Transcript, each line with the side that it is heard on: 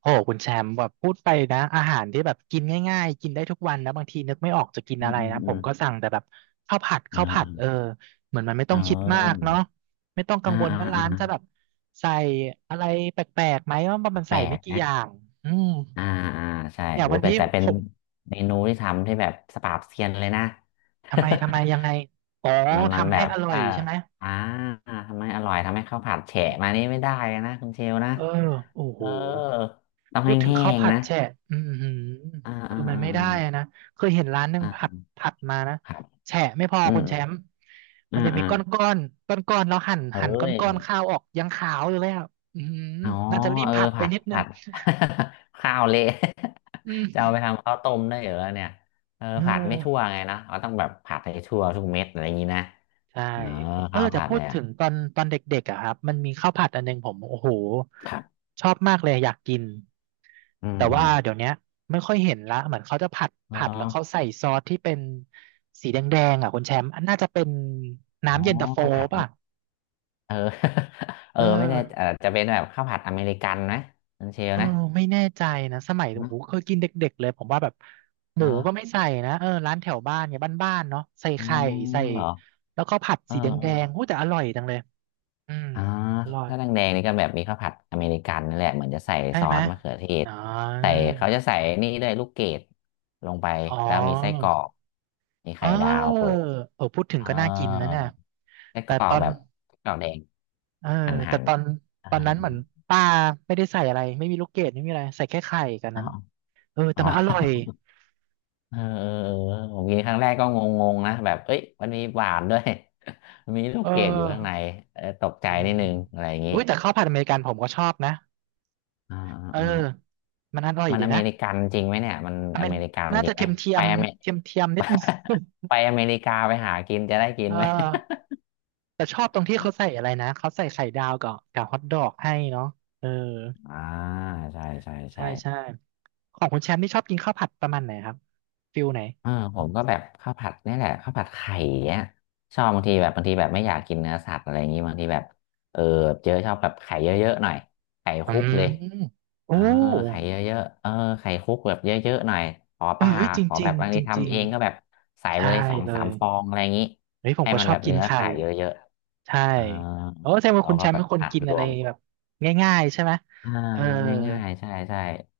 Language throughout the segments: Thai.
right: โอ้โหคุณแชมป์แบบพูดไปนะอาหารที่แบบกินง่ายๆกินได้ทุกวันนะบางทีนึกไม่ออกจะกิน
left: อื
right: อะ
left: ม
right: ไร
left: อืม
right: นะผ
left: อื
right: ม
left: ม
right: ก็สั่งแต่แบบข้าวผัดข้าวผัดเอ
left: อ่า
right: อเหมือนมันไม่ต้
left: อ่
right: องคิดมาก
left: า
right: เนาะไม่ต้องกั
left: อ่า
right: งวล
left: อ่า
right: ว่าร้านจะ
left: อ่า
right: แบบใส่อะไรแปลกๆไหมว่ามัน
left: แป
right: ใส่
left: ล
right: ไม่
left: ก
right: กี่
left: นะ
right: อย่างอืม
left: อ่าอ่าใช่
right: อย่าง
left: โห
right: วัน
left: แต่
right: นี้
left: แต่เป็
right: ผ
left: น
right: ม
left: เมนูที่ทำที่แบบสปราบเซียนเลยนะ
right: ทำไมยังไงอ๋อ
left: มัน
right: ทำ
left: แบ
right: ให้
left: บ
right: อร่อย
left: ถ้า
right: ใช่ไหม
left: อ่าทำให้อร่อยทำให้ข้าวผัดแฉะมานี่ไม่ได้เลยนะคุณเชลนะ
right: เออโอ้โห
left: เออต้องแ
right: พูดถึง
left: ห้
right: ข้าว
left: ง
right: ผั
left: ๆ
right: ด
left: นะ
right: แฉะอือหือ
left: อ่าอ่า
right: คือมัน
left: อ่า
right: ไม่ได้
left: อ่า
right: อะนะเคยเห็นร้านหนึ่ง
left: อ่า
right: ผัดผัดมานะ
left: ครับ
right: แฉะไม่พอ
left: อืม
right: คุณ
left: อ
right: แช
left: ม
right: มป์มั
left: อ่า
right: นจะมี
left: อ่า
right: ก้อนก้อนก้อนก้อนๆแล้วหั่น
left: เอ้
right: หั่นก้อน
left: ย
right: ก้อนข้าวออกยังขาวอยู่เลยอ่ะอือหือ
left: อ๋อ
right: น่าจะรีบ
left: เออ
right: ผัดไป
left: ผัด
right: นิดนึ
left: ผั
right: ง
left: ด ข้าวเละ
right: อื
left: จะเอา
right: ม
left: ไปทำข้าวต้มได้เหรอเนี่ยเออ
right: เอ
left: ผัดไม่ทั่ว
right: อ
left: ไงนะเราต้องแบบผัดให้ทั่วทุกเม็ดอะไรอย่างนี้นะ
right: ใช่
left: เออ
right: เออ
left: ข้าว
right: แต่
left: ผัด
right: พูด
left: เนี่ย
right: ถึงตอนเด็กๆอะครับมันมีข้าวผัดอันหนึงผมโอ้โห
left: ครับ
right: ชอบมากเลยอยากกิน
left: อื
right: แต่ว่าเดี๋ย
left: ม
right: วเนี้ยไม่ค่อยเห็นละเหมือนเขาจะผัด
left: อ
right: ผั
left: ม
right: ด
left: อ
right: แล้วเขา
left: อ
right: ใส่ซอสที่เป็นสีแดงๆอ่ะคุณแชมป์อันน่าจะเป็น
left: อ๋อ
right: น้ำเย็นตาโฟ
left: ข้าวผัดอ
right: ป่ะ
left: เมเออ เออ
right: เออ
left: ไม่แน่เออจะเป็นแบบข้าวผัดอเมริกันไหมคุณเชล
right: เออ
left: นะ
right: ไม่แน่ใจนะสมัยโอ้
left: เนอะ
right: โหเคยกินเด็กๆเลยผมว่าแบบห
left: เอ
right: มูก็ไม่
left: อะ
right: ใส่นะเออร้านแถวบ้านเนี่ยบ้านๆเนาะใส่
left: อ๋อ
right: ไข่ใส่
left: เหรอ
right: แล้วก็ผัด
left: เออ
right: สีแ
left: เอ
right: ด
left: อ
right: งๆโอ้แต่อร่อยจังเลยอืม
left: อ่า
right: อร่อย
left: ถ้าแดงๆนี่ก็แบบมีข้าวผัดอเมริกันนั่นแหละเหมือนจะใส่
right: ใช่
left: ซอ
right: ไหม
left: สมะเขือเทศ
right: อ๋อ
left: ใส่เขาจะใส่นี่ด้วยลูกเกดลงไป
right: อ๋อ
left: แล้วมีไส้กรอกมี
right: เ
left: ไข่ดาว
right: ออ
left: โปะ
right: เออพูดถึง
left: อ่
right: ก็น่ากินนะ
left: า
right: เนี่ย
left: ไส้ก
right: แต่
left: รอ
right: ตอ
left: ก
right: น
left: แบบไส้กรอกแดง
right: เออ
left: หั่น
right: แต่
left: หั่น
right: ตอน
left: อ่า
right: ตอนนั้นเหมือนป้าไม่ได้ใส่อะไรไม่มีลูกเกดไม่มีอะไรใส่แค่ไข่กัน
left: อ้า
right: นั้น
left: ว
right: เออแต่
left: อ๋อ
right: มันอร่อย
left: เออเออเออผมกินครั้งแรกก็งงๆนะแบบเอ้ยมันมีหวานด้วย มันมีลู
right: เอ
left: กเกดอยู่ข้างใน
right: อ
left: เออตกใจ
right: เอ
left: นิด
right: อ
left: นึงอะไรอย่างนี้
right: อุ้ยแต่ข้าวผัดอเมริกันผมก็ชอบนะ
left: อ่าอ่า
right: เออ
left: อ่า
right: มันอร่อย
left: มัน
right: ดี
left: อเม
right: นะ
left: ริกันจริงไหมเนี่ยมัน
right: อเม
left: อ
right: ริ
left: เมริกัน
right: น่า
left: จริ
right: จะ
left: งไหม
right: เทียมเทีย
left: ไป
right: ม
left: อเม
right: เทียมเทียมนิดนึง
left: ไปอเมริกาไปหากินจะได้กิน
right: เอ
left: ไหม
right: อแต่ชอบตรงที่เขาใส่อะไรนะเขาใส่ไข่ดาวกับฮอทดอกให้เนาะเออ
left: อ่าใช่ใช่
right: ใช่
left: ใช่
right: ใช่ของคุณแชมป์นี่ชอบกินข้าวผัดประมาณไหนครับฟิลไหน
left: เออผมก็แบบข้าวผัดนี่แหละข้าวผัดไข่เนี่ยชอบบางทีแบบบางทีแบบไม่อยากกินเนื้อสัตว์อะไรอย่างงี้บางทีแบบเออเจอชอบแบบไข่เยอะๆหน่อยไข่
right: อื
left: คลุกเลย
right: มโอ้
left: เออไข่เยอะๆเออไข่คุกแบบเยอะๆหน่อยขอ
right: เออ
left: ป่า
right: เฮ้ยจ
left: ขอแบ
right: ริง
left: บบาง
right: ๆจ
left: ที
right: ริ
left: ทำ
right: ง
left: เองก็แบบใส่
right: ๆ
left: ไป
right: ใช่
left: เลยสอง
right: เล
left: สาม
right: ย
left: ฟองอะไรอย่างนี้
right: เฮ้ยผม
left: ให้
right: ก็
left: มั
right: ช
left: น
right: อ
left: แบ
right: บ
left: บ
right: กิน
left: เนื้อ
right: ไข่
left: ไข่เยอะ
right: ใช่
left: ๆเออ
right: โอ้แสดงว่า
left: เรา
right: คุณแช
left: ก็
right: มป์
left: แบ
right: เป็
left: บ
right: นคน
left: อัด
right: กิน
left: ร
right: อะไร
left: วม
right: แบบง่ายๆใช่ไหม
left: อ่า
right: เออ
left: ง่ายๆใช่ใช่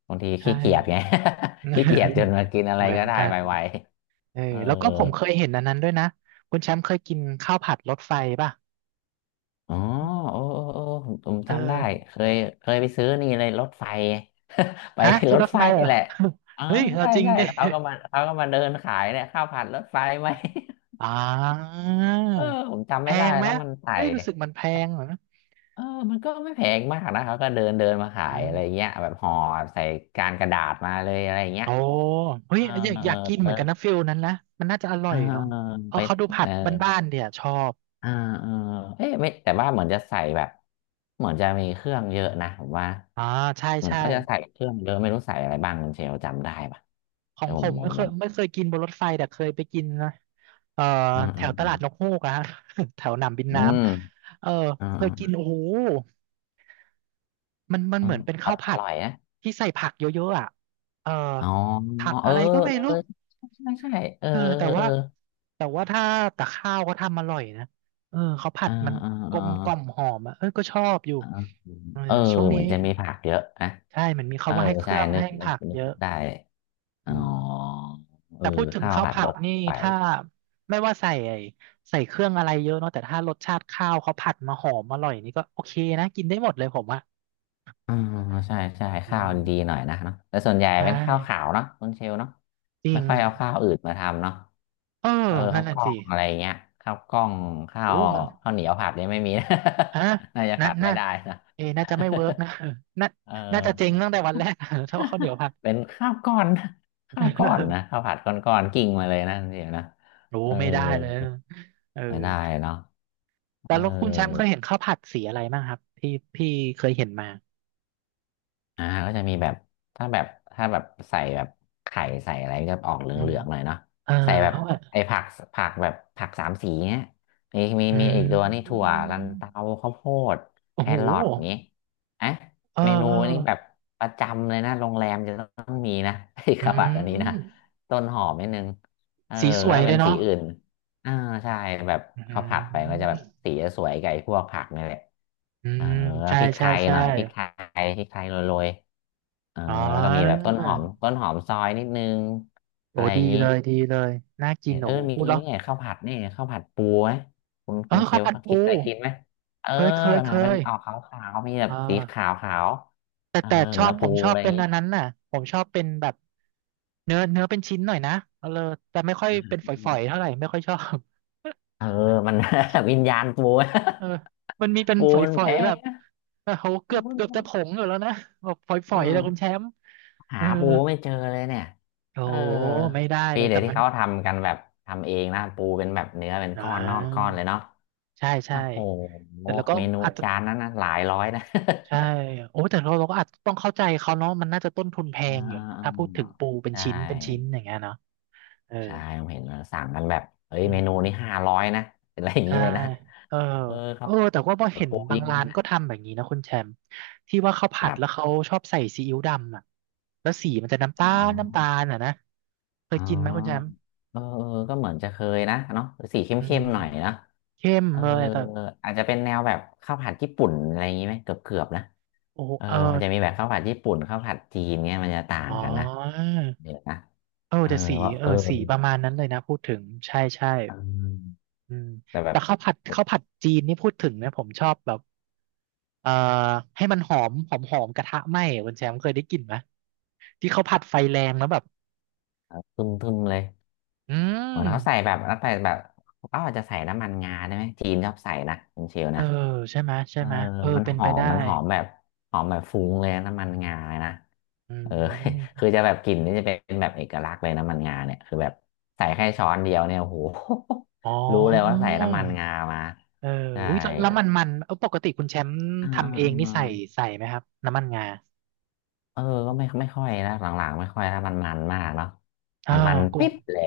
left: บางที
right: ใช่
left: ขี้เกียจไง ขี้เกียจจน มากินอะไร
right: เหมือน
left: ก็ได้
right: กัน
left: ไว
right: เออ
left: ๆเออ
right: แล้วก็ผมเคยเห็นอันนั้นด้วยนะคุณแชมป์เคยกินข้าวผัดรถไฟป่ะ
left: อ๋อโอ้โอ้โอ้ผม
right: เออ
left: จำได้เคยเคยไปซื้อนี่เลยรถไฟ ไป
right: ฮะที่
left: รถ
right: รถ
left: ไฟ
right: ไฟเหร
left: นี่
right: อ
left: แหละเออ
right: เฮ้ยเรา
left: ใช่
right: จริง
left: ใช่
right: ดิ
left: แล้วเขาก็มาเขาก็มาเดินขายเนี่ยข้าวผัดรถไฟไหม
right: อ่า
left: เออผมจำ
right: แพ
left: ไม่ได้
right: งไหม
left: แล้วมันใส่
right: เฮ้ยรู้สึกมันแพงเหรอ
left: เออมันก็ไม่แพงมากนะเขาก็เดินเดินมาขายอะไร
right: อ่า
left: เงี้ยแบบห่อใส่การกระดาษมาเลยอะไรเงี้ย
right: โอ้
left: เอ
right: เฮ้
left: อ
right: ยอยาก
left: เอ
right: อ
left: อ
right: ยากกิน
left: เอ
right: เหมื
left: อ
right: อนกันนะฟิลนั้นนะมันน่าจะอร่
left: เอ
right: อ
left: อ
right: ยเนาะเพ
left: ไป
right: ราะเขาดูผั
left: เอ
right: ด
left: อ
right: บ้านๆเนี่ยชอบ
left: อ่าเออเอ๊ะไม่แต่ว่าเหมือนจะใส่แบบเหมือนจะมีเครื่องเยอะนะผมว่า
right: อ่าใช่
left: เหมือน
right: ใช่
left: เขาจะใส่เครื่องเยอะไม่รู้ใส่อะไรบ้างคุณเชลจำได้ปะ
right: ขอ
left: แต่
right: ง
left: ผ
right: ผ
left: ม
right: ม
left: ผ
right: ไม่
left: ม
right: เค
left: ผ
right: ย
left: ม
right: ไม่เคยกินบนรถไฟแต่เคยไปกินนะเอ่อ
left: อืม
right: แถ
left: อื
right: ว
left: ม
right: ตลาดนกฮูกอะฮะ แถวหนามบิน
left: อื
right: น้
left: ม
right: ำเออ
left: อืม
right: เค
left: อื
right: ย
left: มอื
right: กินโอ้
left: ม
right: โหมัน
left: เออ
right: เหมือนเป็น
left: อ
right: ข้าวผัด
left: ร่อยนะ
right: ที่ใส่ผักเยอะๆอ่ะเออ
left: อ๋อ
right: ผัก
left: เออ
right: อะไรก็ไม่
left: เอ
right: รู้
left: อใช่ใช่ใช่เออ
right: เออแต่
left: เอ
right: ว่า
left: อ
right: แต่ว่าถ้าแต่ข้าวเขาทำอร่อยนะเออเขาผั
left: เอ่า
right: ดมัน
left: อ่า
right: กล
left: อ่า
right: มกล่อมหอมอ่ะเออก็ชอบอยู่
left: เออ
right: เออ
left: เออเออ
right: ช่วง
left: เห
right: นี้
left: มือนจะมีผักเยอะนะ
right: ใช่มันมี
left: เอ
right: เขา
left: อ
right: ว่าให้เค
left: ใช่
right: รื่อง
left: นึ
right: ให้
left: กนึก
right: ผัก
left: นึ
right: เย
left: ก
right: อะ
left: ได้อ๋อ
right: อืม
left: เอ
right: แต่
left: อ
right: พูดถึง
left: ข้าว
right: ข้าว
left: ผัด
right: ผั
left: ร
right: ด
left: ส
right: นี่
left: ไฟ
right: ถ้าไม่ว่าใส่ไอ้ใส่เครื่องอะไรเยอะเนาะแต่ถ้ารสชาติข้าวเขาผัดมาหอมอร่อยนี่ก็โอเคนะกินได้หมดเลยผมอ่ะ
left: อ่าใช่ใช่
right: อื
left: ข้าวดีหน่อ
right: ม
left: ยนะเนาะแต่ส่วนใหญ่
right: ใช่
left: เป็นข้าวขาวเนาะคุณเชลเนาะ
right: จริ
left: ไม่
right: ง
left: ค่อยเอาข้าวอื่นมาทำเนาะ
right: เออ
left: เออ
right: นั่
left: ข้า
right: น
left: วก
right: น่ะ
left: ล้อ
right: สิ
left: งอะไรเงี้ยข้าวกล้องข้าว
right: โอ้มัน
left: ข้าวเหนียวผัดเนี่ยไม่มีนะ
right: ฮะ
left: น่าจะ
right: น่า
left: ผัดไม่
right: น่า
left: ได้นะ
right: เอะน่าจะไม่เวิร์กนะ น่า
left: เอ
right: น่า
left: อ
right: จะเจ๊งตั้งแต่ วันแรก ถ้าว่าข้าวเหนียวผัด
left: เป็นข้าวก้อนข้าวก้อนนะข้าวผัดก้อนก้อนกิ่งมาเลยนะคุณเชลนะ
right: รู้
left: เออ
right: ไม่ได้เลยเออ
left: ไม่ได้เนาะ
right: แต่
left: เออ
right: แล้วคุณแชมป์เคยเห็นข้าวผัดสีอะไรบ้างครับที่พี่เคยเห็นมา
left: อ่าก็จะมีแบบถ้าแบบถ้าแบบใส่แบบไข่ใส่อะไรก็จะออกเห
right: อืม
left: ลืองๆหน่อยเนาะ
right: เออ
left: ใส่แบบ
right: เอาอะ
left: ไอ้ผักผักแบบผักสามสีเนี่ยมีมี
right: อื
left: มีอีกตัวนี่ถั่
right: ม
left: วลันเตาข้าวโพด
right: โอ้
left: แค
right: โห
left: รอทนี้เอ่ะ
right: เออ
left: เมนู
right: เออ
left: นี้แบบประจำเลยนะโรงแรมจะต้องมีนะ ไอ้
right: อื
left: กระบัดอันนี้
right: ม
left: นะต้นหอมนิดนึงเออ
right: สีสวย
left: ถ้า
right: เล
left: เป็น
right: ย
left: สี
right: เนาะ
left: อื่น อ่าใช่แบบ
right: อื
left: ข้าวผัดไปก็จะแบบ
right: ม
left: สีจะสวยไก่พวกผักนี่แหละ
right: อื
left: เออ
right: ม
left: แล้ว
right: ใช่
left: พริกไท
right: ใช่
left: ย
right: ใช่
left: หน่อยพริกไทยพริกไทยโรยๆเออ
right: อ๋
left: แล้วก็มีแบบ
right: อ
left: ต้นหอมต้นหอมซอยนิดนึง
right: โอ้
left: อะไรอ
right: ดี
left: ย่างนี้
right: เลยดีเลยน่ากิ
left: เห็
right: น
left: น
right: โอ้
left: เออ
right: โห
left: มี
right: พูดแล้ว
left: นี่ไงข้าวผัดนี่ข้าวผัดปูไหมคุณ
right: เออ
left: คุณเช
right: ข้าว
left: ล
right: ผัดปู
left: คิดอะไรกินไหมเออ
right: เคยเคยเค
left: นะมัน
right: ย
left: ออกขาวๆมีแบ
right: อ่
left: บสีข
right: า
left: าว
right: แต่
left: ๆเออ
right: แต่ชอ
left: เนื้อ
right: บผ
left: ปู
right: มชอ
left: อะ
right: บ
left: ไรอ
right: เป็
left: ย่าง
right: น
left: นี้
right: อันนั้นน่ะผมชอบเป็นแบบเนื้อเป็นชิ้นหน่อยนะเออแต่ไม่ค่อยเป็นฝ
left: อื
right: อยๆ
left: ม
right: เท่าไหร่ไม่ค่อยชอบ
left: เอ อมัน วิญญาณปู
right: เออมันมีเป็น
left: ปู
right: ฝ
left: มันแพ
right: อยๆแบ
left: ง
right: บโอ้โหเกื
left: ปู
right: อบ
left: มัน
right: เกือบ
left: แพ
right: จะ
left: ง
right: ผงอยู่แล้วนะแบบฝ
left: อื
right: อยๆเลยคุณแช
left: ม
right: มป์
left: หา
right: เออ
left: ปูไม่เจอเลยเนี่ย
right: โอ้
left: เออ
right: โหไม่ได้เล
left: ปี
right: ย
left: เดี๋
right: แต่
left: ยวที่
right: มัน
left: เขาทำกันแบบทำเองนะปูเป็นแบบเนื้อเป็น
right: อ่
left: ก้อนนอกก้อน
right: า
left: เลยเนาะ
right: ใช่
left: โอ้โห
right: แต่เราก็
left: เมนู
right: อาจจะ
left: จานนั้นนะหลายร้อยนะ
right: ใช่โอ้แต่เราก็อาจจะต้องเข้าใจเขาเนาะมันน่าจะต้นทุนแพ
left: อ่
right: งอยู่เนอะถ้าพู
left: า
right: ดถึงปูเป็
left: ใช
right: นชิ้นเป็นชิ้น
left: ่
right: อย่างเงี้ยเนาะเออ
left: ใช่ผมเห็นมันสั่งกันแบบ เฮ้ย
right: อื
left: เมนูนี้
right: ม
left: 500นะ เป็นอะไรอย่าง
right: ใช่
left: นี้เลยนะ
right: เออ
left: เออ
right: เอ
left: เขา
right: อแต่ว่าพอเห็น
left: ปู
right: บา
left: ยิ
right: ง
left: งนี่
right: ร้าน
left: นะ
right: ก็ทำแบบนี้นะคุณแชมป์ที่ว่าเขา
left: ค
right: ผัด
left: รั
right: แล้ว
left: บ
right: เขาชอบใส่ซีอิ๊วดำอ่ะแล้วสีมันจะน้ำ
left: อ๋อ
right: ตาลน้ำตาลอ่ะนะเคย
left: อ๋
right: กินไหมคุณแชมป์
left: อเออเออก็เหมือนจะเคยนะเนาะสีเข
right: อื
left: ้
right: ม
left: มๆหน่อยนะ
right: เข้ม
left: เออ
right: เลยแต่
left: อาจจะเป็นแนวแบบข้าวผัดญี่ปุ่นอะไรอย่างงี้ไหมเกือบๆนะ
right: โอ้โห
left: เออ
right: เออ
left: มันจะมีแบบข้าวผัดญี่ปุ่นข้าวผัดจีนเนี่ยมันจะต่า
right: อ๋
left: ง
right: อ
left: กันนะเดี๋ยวนะ
right: เออ
left: เออ
right: แต่สี
left: ว่า
right: เอ
left: เอ
right: อ
left: อ
right: สีประมาณนั้นเลยนะพูดถึงใช่ใช่
left: เออ
right: อืม
left: แต่แบ
right: แต่
left: บ
right: ข้าวผัดข้าวผัดจีนนี่พูดถึงเนี่ยผมชอบแบบเอ่อให้มันหอมหอมหอมกระทะไหม้อะคุณแชมป์เคยได้กลิ่นไหมที่เขาผัดไฟแรงแล้วแบบ
left: ทึมๆเลย
right: อื
left: เหมือนเขาใส่
right: ม
left: แบบแล้วใส่แบบเขาอาจจะใส่น้ำมันงาได้ไหมจีนชอบใส่นะคุณเชล
right: เออ
left: นะ
right: ใช่ไหม
left: เอ
right: ใช่
left: อ
right: ไหมเออ
left: มัน
right: เป็
left: ห
right: น
left: อ
right: ไป
left: ม
right: ได้
left: มันหอมแบบหอมแบบฟุ้งเลยนะน้ำมันงาเลยนะ
right: อื
left: เออ
right: ม
left: คือจะแบบกลิ่นนี่จะเป็นแบบเอกลักษณ์เลยน้ำมันงาเนี่ยคือแบบใส่แค่ช้อนเดียวเนี่ยโอ้โห
right: อ๋อ
left: รู้เลยว่าใส่น้ำมันงามา
right: เออ
left: ใช่
right: อุ้ยแล้วแล้วมันมันเออปกติคุณแชมป์
left: อ่
right: ทำเองนี่
left: า
right: ใส่ใส่ไหมครับน้ำมันงา
left: ๆๆเออก็ไม่ค่อยนะหลังๆไม่ค่อยนล้มันมันมากเนาะ
right: อ้า
left: มันมัน
right: วก็
left: ปิ๊บเลย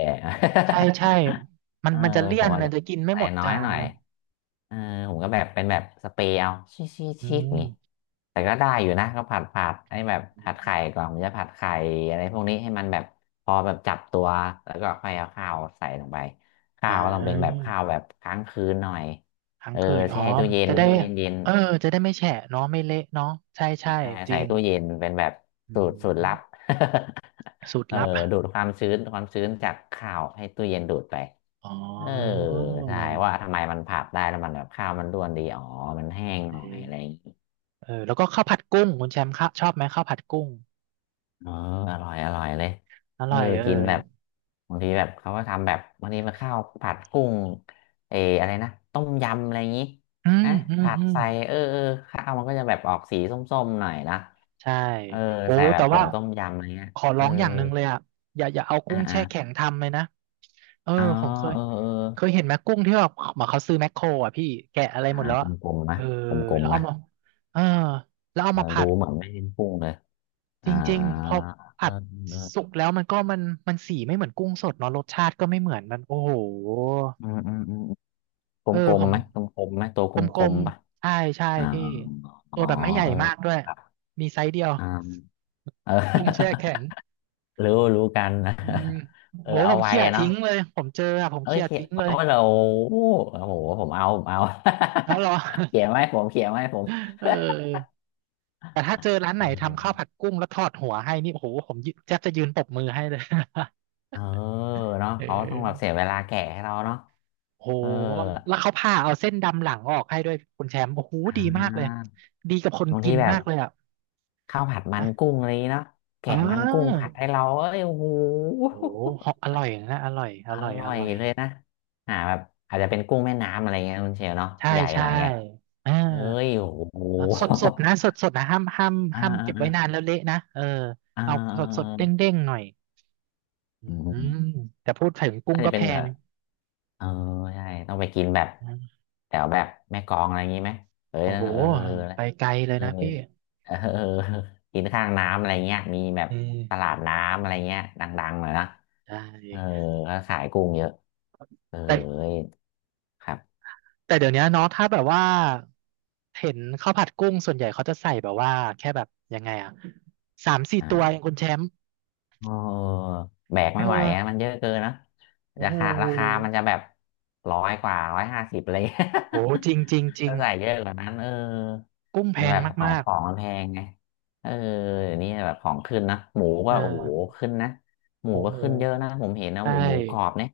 right: ใช่ใช่มั น
left: เออ
right: มันจะเลี่
left: ผ
right: ย
left: ม
right: น
left: อาจ
right: นะ
left: จะ
right: จะกินไม่
left: ใส่
right: หมด
left: น้อ
right: จา
left: ยห
right: น
left: น่อย
right: นะ
left: เออผมก็แบบเป็นแบบสเปรย์เอาชีสชีส
right: อื
left: ชีสอย่างงี้
right: ม
left: แต่ก็ได้อยู่นะก็ผัดผัดให้แบบ
right: อม
left: ผัดไข่ก่อนผมจะผัดไข่อะไรพวกนี้ให้มันแบบพอแบบจับตัวแล้วก็ค่อยเอาข้าวใส่ลงไปข้า
right: อ่
left: วก็ต้องเป็นแบบ
right: า
left: ข้าวแบบค้างคืนหน่อย
right: ทั้ง
left: เออ
right: คืนอ๋อ
left: แช่ตู้เย็น
right: จะได้
left: ให้เย็นเย็น
right: เออจะได้ไม่แฉะเนาะไม่เละเนาะใช่ใช่
left: ใช่
right: จ
left: ใส่
right: ริง
left: ตู้เย็นเป็นแบบ
right: อื
left: สูตรสูตรลับ
right: มสูต ร
left: เออ
right: ลับ
left: ดูดความชื้นความชื้นจากข้าวให้ตู้เย็นดูดไป
right: อ๋อ
left: เออใช่ว่าทำไมมันผัดได้แล้วมันแบบข้าวมันร่วนดีอ๋อมันแห้งห
right: เอ
left: น่อย
right: อ
left: อะไรอย่างงี้
right: เออแล้วก็ข้าวผัดกุ้งคุณแชมป์ครชอบไหมข้าวผัดกุ้ง
left: ๋อเอออร่อยอร่อยเลย
right: อ
left: เอ
right: ร่
left: อ
right: อยเออ
left: กินแบบบางทีแบบเขาก็ทำแบบบางทีมันข้าวผัดกุ้งเอออะไรนะต้มยำอะไรอย่างงี้
right: อืม
left: นะ
right: อืม
left: ผัด
right: อืม
left: ใส่เออเออข้าวมันก็จะแบบออกสีส้มๆหน่อยนะ
right: ใช่
left: เออ
right: โอ้
left: ใส่แบ
right: แต่
left: บผ
right: ว่า
left: งต้มยำอะไรเงี้ย
right: ขอ
left: เอ
right: ร้
left: อ
right: องอย่างหนึ่งเลยอ่ะอย่าอย่าเอากุ้
left: อ่า
right: ง
left: อ่า
right: แช่แข็งทำเลยนะเออ
left: อ๋อ
right: ผมเคย
left: เออเออ
right: เคยเห็นไหมกุ้งที่แบบเหมือนเขาซื้อแมคโครอ่ะพี่แกะอะไร
left: อ่า
right: หมดแล้ว
left: ก
right: อะ
left: ลมๆ
right: เอ
left: นะ
right: อ
left: กลม
right: แล้ว
left: ๆ
right: เอา
left: นะ
right: มาเออแล้วเอา
left: เออ
right: มาผั
left: ดู
right: ด
left: เหมือนไม่เห้มพุ่งเลย
right: จ
left: อ่า
right: ริงๆพอ
left: เอ
right: ผั
left: อ
right: ด
left: เออ
right: สุกแล้วมันก็มันมันสีไม่เหมือนกุ้งสดเนาะรสชาติก็ไม่เหมือนมันโอ้โห
left: อืมอืมอืมก
right: เออ
left: ลม
right: ผ
left: ๆ
right: ม
left: ไหมกลมๆไหมตัวก
right: กล
left: ลม
right: ม
left: ๆปะ
right: ๆใช่ใช่
left: อ่า
right: พี่
left: อ๋อ
right: ตัวแบบไม่ใหญ่
left: เออ
right: มากด้วย
left: ครับ
right: มีไซส์เดียว
left: อ่าเอ
right: กุ้งแช่
left: อ
right: แข็ง
left: รู้รู้กัน นะ
right: อืม
left: เอ
right: โห
left: อ
right: ผ
left: เอา
right: ม
left: ไว้
right: เขี่ย
left: อะเนาะ
right: ทิ้งเลยผมเจออะผม
left: เอ้ย
right: เขี่ย
left: เขียน
right: ทิ้งเล
left: เอา
right: ย
left: เราโอ้โหผมเอาผมเอา
right: แล้วเหรอ
left: เขียนไว้ผมเขียนไว้ผม
right: เออแต่ถ้า
left: อ่ะ
right: เจอร้าน
left: เอ
right: ไหนทำข้า
left: อ
right: วผัดกุ้งแล้วทอดหัวให้นี่โอ้โหผมยืนแทบจะยืนปรบมือให้เลย
left: เออ เนาะ
right: เ
left: เขาต้องแบบ
right: อ
left: เสี
right: อ
left: ยเวลาแกะให้เราเนาะ
right: โห
left: เออ
right: แล้วเขาผ่าเอาเส้นดำหลังออกให้ด้วยคุณแชมป์โอ้โห
left: อ่
right: ดีมากเลย
left: า
right: ดีกับคน
left: บาง
right: กิ
left: ที
right: น
left: แบ
right: มา
left: บ
right: กเลยอ่ะ
left: ข้าวผัดมัน
right: นะ
left: กุ้งอะไรอย่างงี้เนาะ
right: เ
left: แกะมันกุ้ง
right: ออ
left: ผัดให้เราเอ้ยโอ้โห
right: โอ้โหอร่อยนะอร่อยอ
left: อ
right: ร่อย
left: ร่
right: อ
left: อย
right: ร่อย
left: เลยนะอ่าแบบอาจจะเป็นกุ้งแม่น้ำอะไรเงี้ยคุณเชลเนาะ
right: ใช่
left: ใหญ่ห
right: ใช่
left: น่อยไง
right: เอ่า
left: เอ้ยโอ้โห
right: แล้วสดสดนะสดสดนะห้ามห้าม
left: อ่า
right: ห้าม
left: อ่า
right: เก็บไว้นา
left: อ่า
right: นแล้วเละนะ เออ
left: อ่า
right: เอา
left: อ
right: สดสดเด้ง
left: า
right: เด้งๆหน่อยอ
left: อื
right: ืม
left: ม
right: แต่พูดถึงกุ้ง
left: น่า
right: ก็
left: จะ
right: แพ
left: เป็นเออ
right: ง
left: เออใช่ต้องไปกินแบบ
right: อืม
left: แถวแบบแม่กลองอะไรอย่างนี้ไหมเอ้ย
right: โอ้
left: นั่
right: โห
left: นเออ
right: ไปไกลเลย
left: เออ
right: นะพี่
left: เออเออ กินข้างน้ำอะไรเงี้ยมีแบบ
right: เออ
left: ตลาดน้ำอะไรเงี้ยดังๆหน่อยนะ
right: ใช
left: เออ
right: ่
left: ก็ขายกุ้งเยอะเออ
right: แต่
left: ครับ
right: แต่เดี๋ยวนี้เนาะถ้าแบบว่าเห็นข้าวผัดกุ้งส่วนใหญ่เขาจะใส่แบบว่าแค่แบบยังไงอะสามสี่ตัวเอง
left: อ่า
right: คุณแชมป์
left: เออแบก
right: เออ
left: ไม่ไหวอะมันเยอะเกินนะ
right: โอ้
left: รา
right: โห
left: คาราคามันจะแบบร้อยกว่าร้อยห้าสิบเลย
right: โหจริงจริงจ ริง
left: ถ้าใส่เยอะกว่านั้นเออ
right: กุ้งแพ
left: มัน
right: ง
left: แบบของ
right: มา
left: ข
right: ก
left: องมันแพงไงเออเดี๋ยวนี้แบบของขึ้นนะหมู
right: ๆ
left: ก็
right: เออ
left: โอ้โหขึ้นนะหมู
right: โห
left: ก็
right: หมู
left: ขึ้นเยอะนะผมเห็นนะห
right: ใช่
left: มูหมูกรอบเนี่ย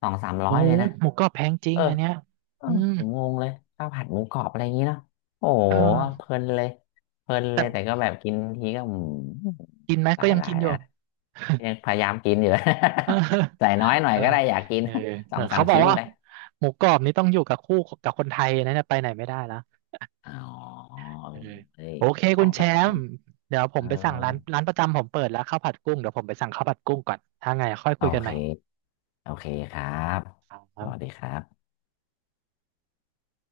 left: สองสามร้
right: โอ้
left: อย
right: โห
left: เลยนะ
right: หมูกรอบแพงจริ
left: เอ
right: ง
left: อ
right: อันเนี้ย
left: เออ
right: อืม
left: ผมงงเลยข้าวผัดหมูกรอบอะไรอย่างนี้เนาะโอ้โห
right: เออ
left: เพลินเลยเพลินเล
right: แต่
left: ยแต่ก็แบบกินทีก็อืม
right: กินไหม
left: ห
right: ก็
left: ลาย
right: ยัง
left: หลา
right: กิ
left: ย
right: นอ
left: นะ
right: ยู่
left: ยังพยายามกินอยู่
right: เ
left: ใส่
right: ออ
left: น้อยหน่อย
right: เออ
left: ก็ได้อยากกิน
right: เออ
left: ส
right: เอ
left: อ
right: อ
left: งสา
right: เขา
left: ม
right: บอก
left: ชิ้น
right: ว่า
left: ไป
right: หมูกรอบนี้ต้องอยู่กับคู่กับคนไทยนะเนี่ยไปไหนไม่ได้แล้ว
left: อ๋อ
right: เออ
left: เอ้ย
right: โอเค
left: ขอ
right: คุณ
left: ง
right: แช
left: ประจ
right: มป์เดี๋ยว
left: ำ
right: ผ
left: เอ
right: ม
left: อ
right: ไปสั่งร้านร้านประจำผมเปิดแล้วข้าวผัดกุ้ง เดี๋ยวผมไปสั่งข้าวผัดกุ้งก่อน ถ้าไงค่อย
left: โอ
right: คุยกัน
left: เค
right: ใหม่
left: โอเคครับ
right: ครั
left: สวัสดี
right: บ
left: ครับ